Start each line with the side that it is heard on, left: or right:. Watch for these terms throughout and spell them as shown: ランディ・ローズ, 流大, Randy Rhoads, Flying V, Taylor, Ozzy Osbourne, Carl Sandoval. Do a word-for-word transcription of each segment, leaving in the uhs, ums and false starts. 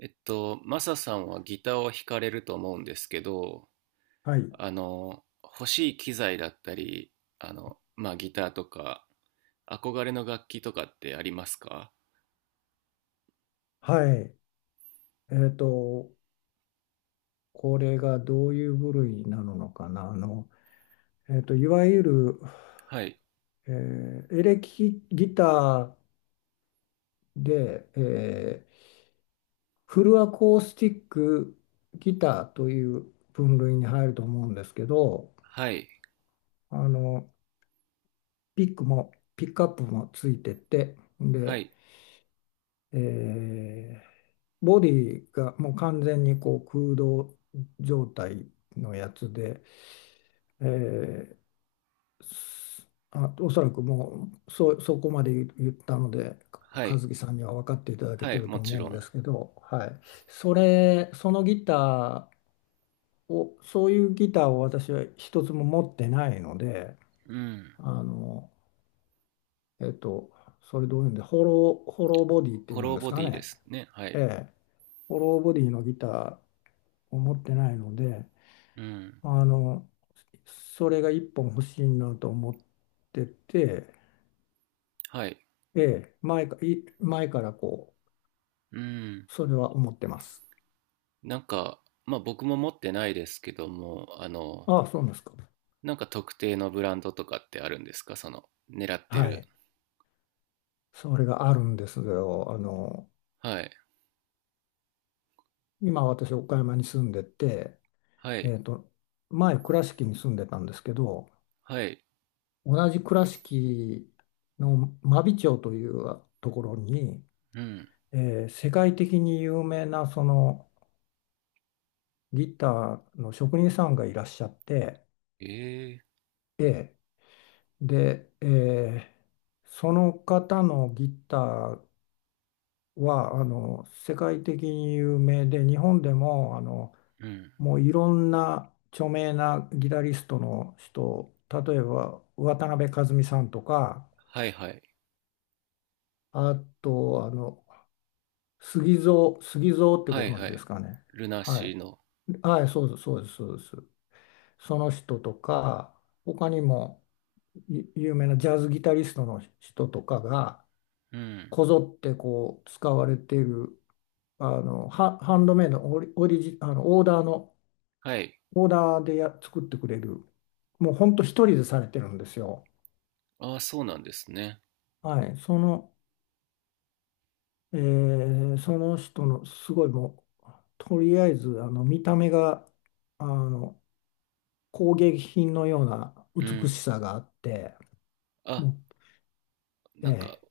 right: えっと、マサさんはギターを弾かれると思うんですけど、
left: はい。
right: あの、欲しい機材だったり、あの、まあ、ギターとか、憧れの楽器とかってありますか？
left: はい。えっと、これがどういう部類なのかな。あの、えっと、いわゆる、
right: はい、
left: えーエレキギターで、えーフルアコースティックギターという分類に入ると思うんですけど、
right: はい、
left: あの、ピックも、ピックアップもついてて、
right: は
left: で、
right: い、
left: えーボディがもう完全にこう空洞状態のやつで、えーあ、おそらくもうそ、そこまで言ったので、
right: は
left: 和
right: い、
left: 樹さんには分かっていただけ
right: は
left: て
right: い、
left: る
right: も
left: と
right: ち
left: 思う
right: ろ
left: んで
right: ん。
left: すけど、はい、それ、そのギターを、そういうギターを私は一つも持ってないので、
right: うん。
left: あの、えっと、それどういうんで、ホロー、ホローボディってい
right: ホ
left: うん
right: ロー
left: です
right: ボデ
left: か
right: ィで
left: ね、
right: すね。は
left: え
right: い。
left: え、ホローボディのギターを持ってないので、
right: うん。
left: あの、それが一本欲しいなと思ってて、
right: はい。
left: ええ、前か、い、前からこ
right: うん。
left: う、それは思ってます。
right: なんか、まあ、僕も持ってないですけども、あの、
left: ああ、そうなんですか。
right: なんか特定のブランドとかってあるんですか、その、狙って
left: は
right: る。
left: い。それがあるんですよ。あの、
right: はい、
left: 今私、岡山に住んでて、
right: は
left: え
right: い、
left: っと、前、倉敷に住んでたんですけど、
right: はい。
left: 同じ倉敷の真備町というところに、
right: うん。
left: えー世界的に有名なそのギターの職人さんがいらっしゃって、
right: ええ、
left: ええ、で、えーその方のギターはあの世界的に有名で、日本でもあの、
right: うん。
left: もういろんな著名なギタリストの人、例えば渡辺和美さんとか、
right: はいはい。
left: あとあの、杉蔵杉蔵って
right: は
left: ご
right: い
left: 存
right: は
left: 知で
right: い。
left: すかね。
right: ルナ
left: は
right: シー
left: い
right: の。
left: はい、そうですそうですそうです。その人とか、他にもゆ有名なジャズギタリストの人とかが
right: うん。
left: こぞってこう使われている、あのハ、ハンドメイド、オリ、オリジ、あのオーダーの、
right: はい。
left: オーダーでや作ってくれる。もうほんと一人でされてるんですよ。
right: ああ、そうなんですね。
left: はい。その、えーその人のすごいもう、とりあえずあの見た目があの工芸品のような
right: う
left: 美し
right: ん。
left: さがあって、
right: あ、
left: もう、
right: なんか
left: え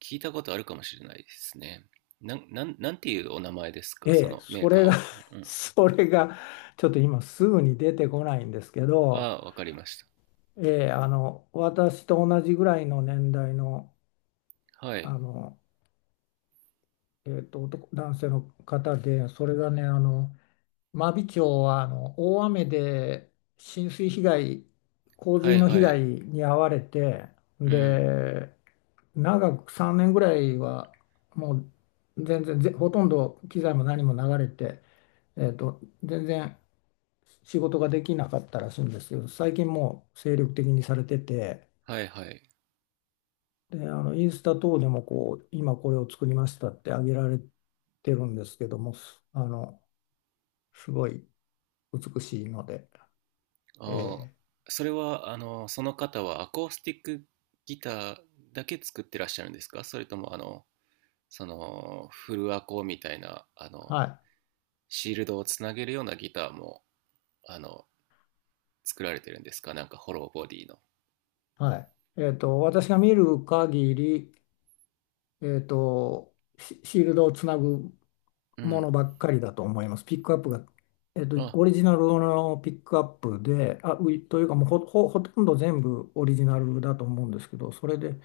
right: 聞いたことあるかもしれないですね。なん、なん、なんていうお名前です
left: え
right: か、
left: え
right: そ
left: え
right: のメ
left: そ
right: ーカー
left: れが
right: は。う ん。
left: それが、ちょっと今すぐに出てこないんですけ
right: あ
left: ど、
right: あ、わかりまし
left: ええあの、私と同じぐらいの年代の、
right: た。はい。
left: あの、えーと、男男性の方で、それがね、あの真備町はあの大雨で浸水被害、洪
right: は
left: 水
right: い
left: の被
right: は
left: 害
right: い。
left: に遭われて、
right: うん。
left: で、長くさんねんぐらいはもう全然ぜほとんど機材も何も流れて、えーと、全然仕事ができなかったらしいんですけど、最近もう精力的にされてて、
right: はいはい。
left: で、あのインスタ等でもこう、今これを作りましたってあげられてるんですけども、あの、すごい美しいので。え
right: ああ、
left: ー
right: それは、あの、その方はアコースティックギターだけ作ってらっしゃるんですか、それとも、あの、その、フルアコみたいな、あの、
left: は
right: シールドをつなげるようなギターも、あの、作られてるんですか、なんかホローボディの。
left: い、はい。えっと、私が見る限り、えっと、シシールドをつなぐ
right: う
left: も
right: ん。
left: のばっかりだと思います。ピックアップが、えっと、
right: あ、
left: オリジナルのピックアップで、あ、ういというかもうほ、ほ、ほとんど全部オリジナルだと思うんですけど、それで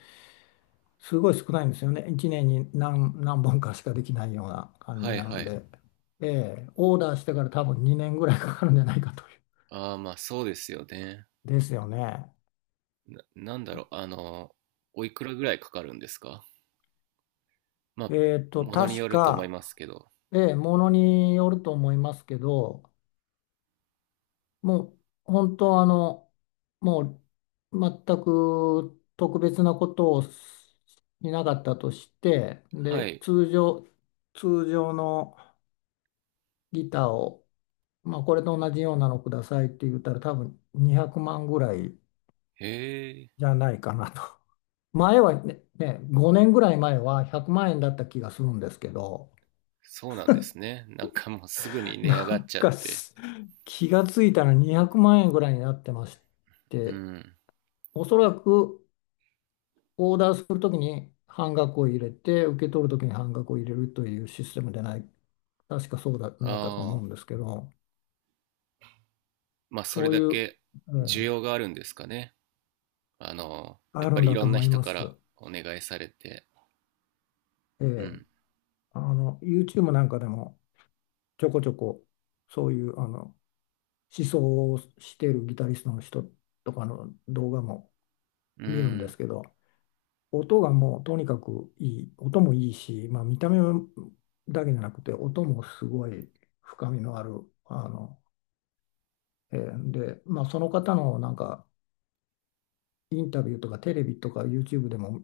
left: すごい少ないんですよね。いちねんに何、何本かしかできないような感
right: は
left: じ
right: い
left: な
right: は
left: の
right: い。
left: で、ええオーダーしてから多分にねんぐらいかかるんじゃないかという。
right: ああ、まあそうですよね。
left: ですよね。
right: な、なんだろう、あの、おいくらぐらいかかるんですか？まあ、
left: えっと、
right: ものに
left: 確
right: よると思い
left: か、
right: ますけど。
left: ええ、ものによると思いますけど、もう本当あの、もう全く特別なことをししなかったとして、
right: は
left: で、
right: い。
left: 通常、通常のギターを、まあ、これと同じようなのくださいって言ったら多分にひゃくまんぐらい
right: へえ、
left: じゃないかなと。前はね、ね、ごねんぐらい前はひゃくまん円だった気がするんですけど、
right: そうなんですね。なんかもうすぐに値上
left: な
right: がっ
left: ん
right: ちゃっ
left: か
right: て。
left: す気がついたらにひゃくまん円ぐらいになってまし
right: う
left: て、
right: ん。
left: おそらくオーダーするときに半額を入れて、受け取るときに半額を入れるというシステムでない、確かそうじゃないかと思
right: あ
left: うんで
right: あ、
left: すけど、
right: まあそれ
left: そう
right: だ
left: いう、
right: け
left: え
right: 需
left: え
right: 要があるんですかね。あの、や
left: あ
right: っ
left: る
right: ぱ
left: ん
right: りい
left: だ
right: ろ
left: と
right: んな
left: 思い
right: 人
left: ま
right: から
left: す。
right: お願いされて。
left: え
right: う
left: え
right: ん。
left: あの、YouTube なんかでもちょこちょこそういうあの思想をしているギタリストの人とかの動画も
right: う
left: 見るんで
right: ん。
left: すけど、音がもうとにかくいい、音もいいし、まあ、見た目だけじゃなくて、音もすごい深みのある、あの、えーで、まあ、その方のなんかインタビューとかテレビとか YouTube でも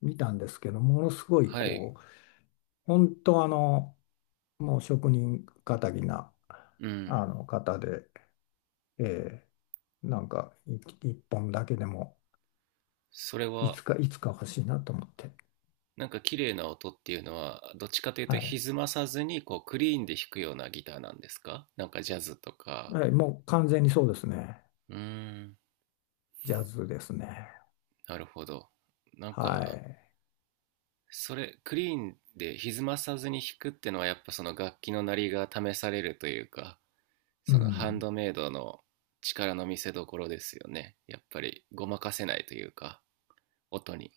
left: 見たんですけど、ものすごい
right: はい。
left: こう、本当あの、もう職人気な
right: う
left: あ
right: ん。
left: の方で、えーなんかい一本だけでも
right: それ
left: い
right: は、
left: つかいつか欲しいなと思って、
right: なんか綺麗な音っていうのは、どっちかというと
left: はい、
right: 歪まさずに、こう、クリーンで弾くようなギターなんですか、なんかジャズとか。
left: はい、もう完全にそうですね、
right: うーん。
left: ジャズですね。
right: なるほど。なん
left: は
right: か、
left: い。
right: それ、クリーンで歪まさずに弾くってのは、やっぱその楽器の鳴りが試されるというか、
left: う
right: そのハン
left: ん。
right: ドメイドの力の見せどころですよね。やっぱり、ごまかせないというか、音に。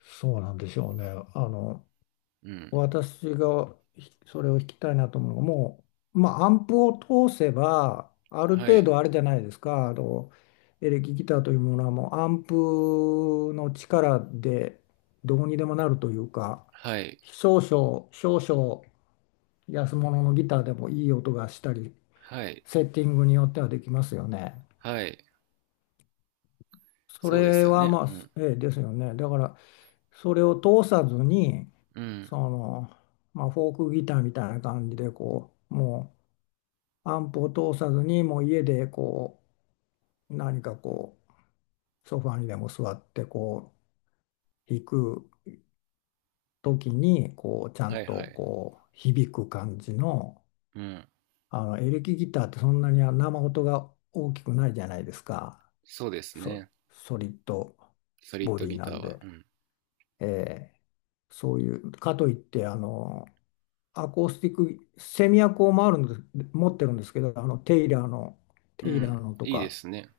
left: そうなんでしょうね。あの、
right: うん。
left: 私がひそれを聞きたいなと思うのが、もう、まあ、アンプを通せば、ある
right: は
left: 程
right: い。
left: 度あれじゃないですか。あの、エレキギターというものはもうアンプの力でどうにでもなるというか、
right: はい。
left: 少々、少々安物のギターでもいい音がしたり、
right: はい。
left: セッティングによってはできますよね。
right: はい。
left: そ
right: そうです
left: れ
right: よ
left: は
right: ね。
left: ま
right: うん
left: あ、ええですよね。だからそれを通さずに、
right: うん。
left: その、まあ、フォークギターみたいな感じでこう、もうアンプを通さずにもう家でこう何かこうソファにでも座ってこう弾く時にこうちゃ
right: は
left: ん
right: いは
left: と
right: い。
left: こう響く感じの、
right: うん。
left: あのエレキギターってそんなに生音が大きくないじゃないですか。
right: そうです
left: ソ、
right: ね。
left: ソリッド
right: ソリッ
left: ボ
right: ド
left: ディ
right: ギタ
left: な
right: ー
left: ん
right: は。
left: で、
right: うん。
left: えーそういうかといってあのアコースティック、セミアコを回るんです、持ってるんですけど、あのテイラーの、
right: う
left: テイラー
right: ん。
left: のと
right: いいで
left: か、
right: すね。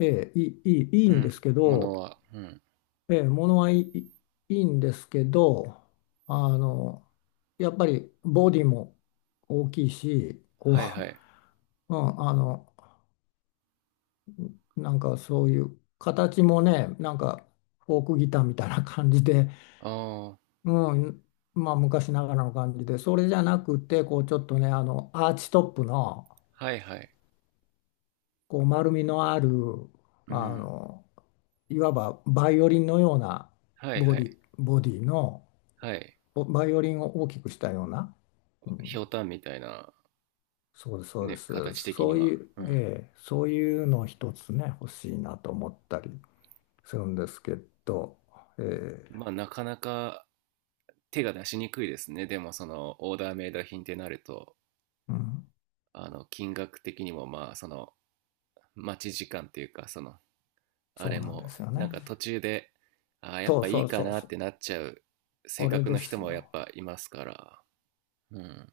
left: ええ、いい、いいいい
right: う
left: んです
right: ん。
left: け
right: も
left: ど、
right: のは。うん。
left: ええ、ものはいい、いいんですけど、あの、やっぱりボディも大きいし、こう、
right: はいはい。
left: うん、あの、なんかそういう形もね、なんかフォークギターみたいな感じで、
right: ああ。
left: うん、まあ昔ながらの感じで、それじゃなくて、こうちょっとね、あの、アーチトップの、
right: はいはい。
left: こう丸みのある
right: う
left: あ
right: ん。
left: のいわばバイオリンのような
right: はい
left: ボ
right: は
left: ディ、
right: い。
left: ボディの、
right: はい。
left: おバイオリンを大きくしたような、う
right: ひ
left: ん、
right: ょうたんみたいな、
left: そうですそうで
right: ね、形
left: す、
right: 的
left: そ
right: に
left: う
right: は。
left: いう、
right: うん。
left: ええそういうの一つね欲しいなと思ったりするんですけど、ええ
right: まあ、なかなか手が出しにくいですね。でも、その、オーダーメイド品ってなると、
left: うん、
right: あの、金額的にも、まあ、その、待ち時間っていうか、その、あ
left: そう
right: れ
left: なんで
right: も、
left: すよ
right: なん
left: ね。
right: か途中で、ああ、やっ
left: そう
right: ぱい
left: そ
right: い
left: う
right: か
left: そう
right: なっ
left: そ
right: て
left: う、
right: なっちゃう性
left: これ
right: 格
left: で
right: の人
left: す
right: もやっ
left: よ。
right: ぱいますから、うん。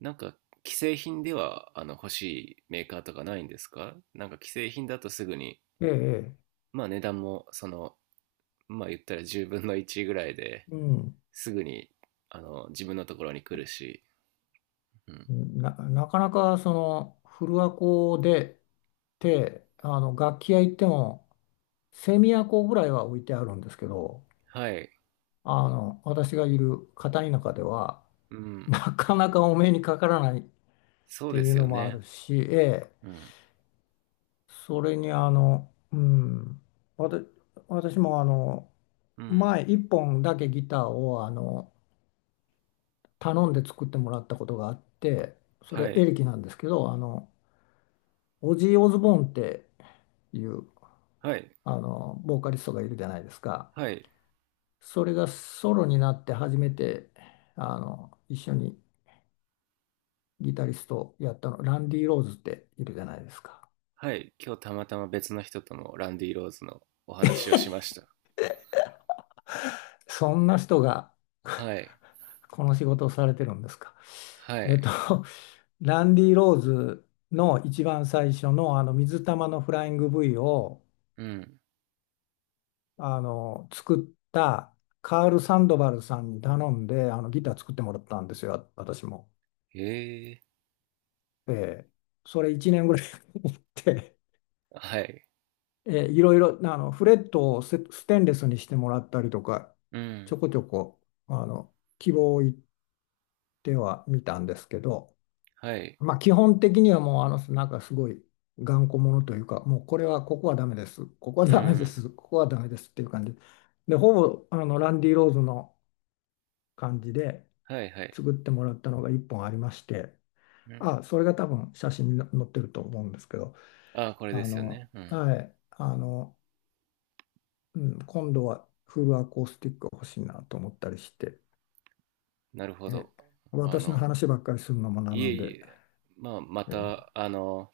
right: なんか、既製品では、あの、欲しいメーカーとかないんですか、なんか既製品だとすぐに、
left: ええええ
right: まあ値段も、その、まあ言ったらじゅうぶんのいちぐらいで
left: うん
right: すぐに、あの、自分のところに来るし、うん。
left: な、なかなかその古アコでてあの楽器屋行ってもセミアコぐらいは置いてあるんですけど、
right: はい。
left: あの私がいる片田舎では
right: うん。
left: なかなかお目にかからないっ
right: そう
left: て
right: で
left: いう
right: すよ
left: のもあ
right: ね。
left: るし、ええ、
right: うん。
left: それにあの、うん、わた私もあの
right: うん。
left: 前一本だけギターをあの頼んで作ってもらったことがあって、そ
right: は
left: れエ
right: い。
left: レキなんですけど、あのオジー・オズボーンっていう
right: はい。
left: あのボーカリストがいるじゃないですか。
right: はい。
left: それがソロになって初めてあの一緒にギタリストをやったのランディ・ローズっているじゃないですか。
right: はい、今日たまたま別の人ともランディ・ローズのお話をしました。
left: そんな人が
right: はい、
left: この仕事をされてるんですか。
right: は
left: えっと、
right: い、
left: ランディ・ローズの一番最初のあの水玉のフライング V を
right: うん、
left: あの作ったカール・サンドバルさんに頼んであのギター作ってもらったんですよ、私も。
right: へえ、
left: ええそれいちねんぐらいやって、
right: はい、
left: えーいろいろあのフレットをスステンレスにしてもらったりとか
right: う
left: ち
right: ん、
left: ょこちょこあの希望を言ってはみたんですけど、
right: はい、
left: まあ、基本的にはもうあのなんかすごい頑固者というか、もうこれはここはダメです、ここは
right: う
left: ダメで
right: ん、
left: す、ここはダメですっていう感じでほぼあのランディ・ローズの感じで
right: はい、はい、
left: 作ってもらったのがいっぽんありまして、
right: うん。
left: あそれが多分写真に載ってると思うんですけど、
right: ああ、これ
left: あ
right: ですよ
left: の
right: ね。うん、
left: はい、あのうん、今度はフルアコースティックが欲しいなと思ったりして、
right: なるほ
left: え、
right: ど。あ
left: 私の
right: の、
left: 話ばっかりするのもな
right: いえ
left: の
right: い
left: で、
right: え、まあ、ま
left: えー、
right: た、あの、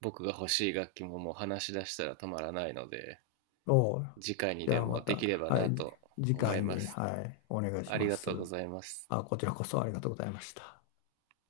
right: 僕が欲しい楽器ももう話し出したら止まらないので、
left: おう
right: 次回に
left: じゃ
right: で
left: あ
right: も
left: ま
right: で
left: た、
right: きれば
left: は
right: な
left: い、じ
right: と
left: 次
right: 思い
left: 回
right: ま
left: に、
right: す。
left: はい、お願いし
right: あり
left: ま
right: が
left: す。
right: とうございます。
left: あ、こちらこそありがとうございました。